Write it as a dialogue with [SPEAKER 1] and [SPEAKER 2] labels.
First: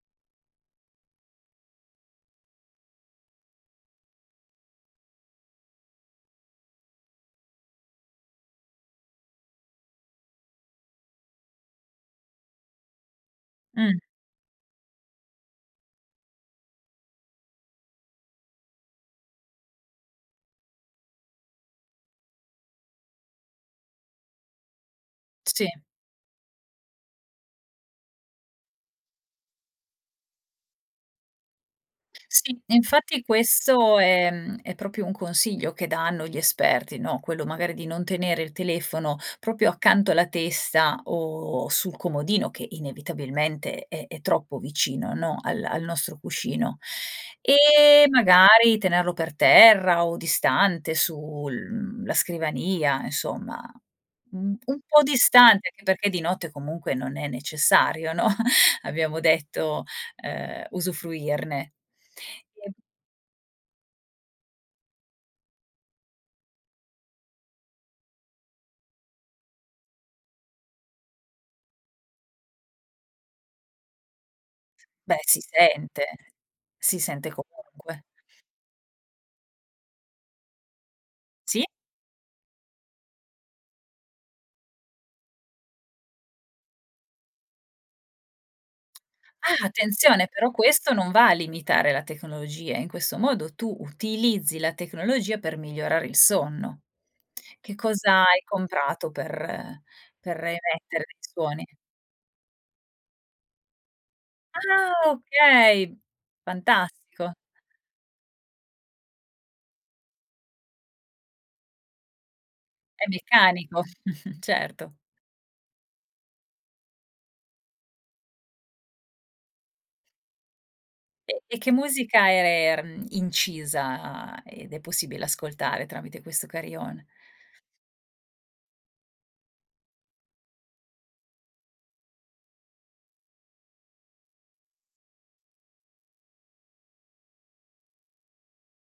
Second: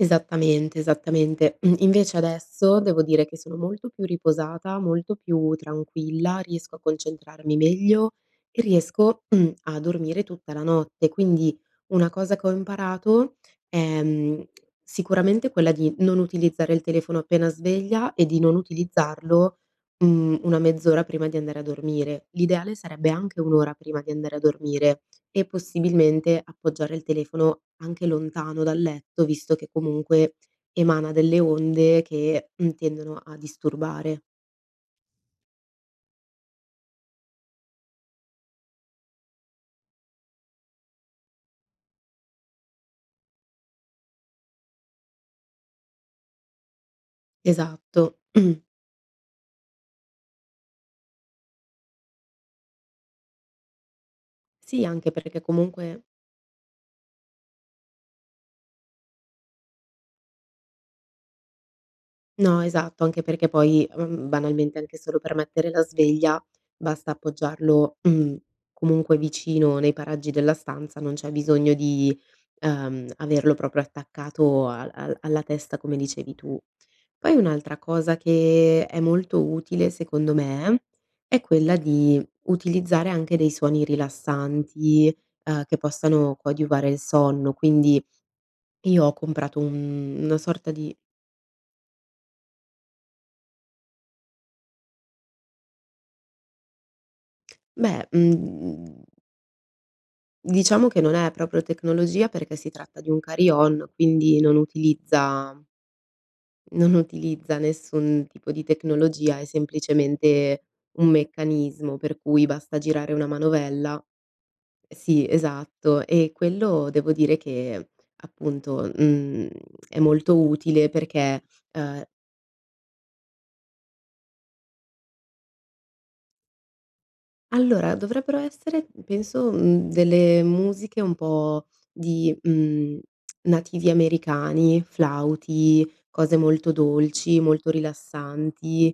[SPEAKER 1] Esattamente, esattamente. Mh, invece adesso, devo dire che sono molto più riposata, molto più tranquilla, riesco a concentrarmi meglio e riesco a dormire tutta la notte. Quindi, una cosa che ho imparato
[SPEAKER 2] Mh.
[SPEAKER 1] è, mhmm, sicuramente quella di non utilizzare il telefono appena sveglia e di non utilizzarlo, mhmm, una mezz'ora prima di andare a dormire. L'ideale sarebbe anche un'ora prima di andare a dormire e
[SPEAKER 2] Sì.
[SPEAKER 1] possibilmente appoggiare il telefono anche lontano dal letto, visto che comunque emana delle onde che
[SPEAKER 2] Sì.
[SPEAKER 1] tendono
[SPEAKER 2] Infatti,
[SPEAKER 1] a
[SPEAKER 2] questo
[SPEAKER 1] disturbare.
[SPEAKER 2] è, mhmm, è proprio un consiglio che danno gli esperti, no, quello magari di non tenere il telefono proprio accanto alla testa o sul comodino che inevitabilmente è è troppo vicino, no, al al nostro cuscino. E
[SPEAKER 1] Esatto.
[SPEAKER 2] magari tenerlo per terra o distante sul, mhmm, la scrivania, insomma. Mhmm, un
[SPEAKER 1] Sì,
[SPEAKER 2] po'
[SPEAKER 1] anche perché che
[SPEAKER 2] distante, anche
[SPEAKER 1] comunque
[SPEAKER 2] perché di notte comunque non è necessario, no, abbiamo detto, ehm, usufruirne.
[SPEAKER 1] No,
[SPEAKER 2] [unintelligible]
[SPEAKER 1] esatto, anche perché poi, mhmm, banalmente, anche solo per mettere la sveglia basta appoggiarlo, comunque vicino nei paraggi della stanza, non c'è bisogno di, uhm, averlo proprio attaccato al al
[SPEAKER 2] Beh, si
[SPEAKER 1] alla testa come
[SPEAKER 2] sente,
[SPEAKER 1] dicevi tu.
[SPEAKER 2] si sente
[SPEAKER 1] Poi, un'altra
[SPEAKER 2] comunque.
[SPEAKER 1] cosa che è molto utile secondo me è
[SPEAKER 2] Sì.
[SPEAKER 1] quella di utilizzare anche dei suoni rilassanti, uhm, che possano coadiuvare il sonno, quindi io ho comprato
[SPEAKER 2] Ah,
[SPEAKER 1] un
[SPEAKER 2] attenzione,
[SPEAKER 1] una
[SPEAKER 2] però
[SPEAKER 1] sorta
[SPEAKER 2] questo
[SPEAKER 1] di
[SPEAKER 2] non va a limitare la tecnologia. In questo modo, tu utilizzi la tecnologia per migliorare il sonno. Che
[SPEAKER 1] Beh,
[SPEAKER 2] cosa hai
[SPEAKER 1] mhmm
[SPEAKER 2] comprato per per
[SPEAKER 1] diciamo che
[SPEAKER 2] emettere
[SPEAKER 1] non
[SPEAKER 2] dei
[SPEAKER 1] è proprio
[SPEAKER 2] suoni?
[SPEAKER 1] tecnologia perché si tratta di un carillon, quindi non
[SPEAKER 2] Ah
[SPEAKER 1] utilizza
[SPEAKER 2] okay,
[SPEAKER 1] non
[SPEAKER 2] fantastico.
[SPEAKER 1] utilizza nessun tipo di tecnologia, è semplicemente un meccanismo per cui basta
[SPEAKER 2] È
[SPEAKER 1] girare una
[SPEAKER 2] meccanico,
[SPEAKER 1] manovella e
[SPEAKER 2] certo.
[SPEAKER 1] sì, esatto. E quello devo dire che appunto, mhmm, è molto utile
[SPEAKER 2] E
[SPEAKER 1] perché,
[SPEAKER 2] e che
[SPEAKER 1] uhm
[SPEAKER 2] musica er era, mh, incisa ed è possibile ascoltare tramite questo carillon?
[SPEAKER 1] Allora, dovrebbero essere penso, mhmm, delle musiche un po' di, mhmm, nativi americani, flauti, cose molto dolci, molto rilassanti.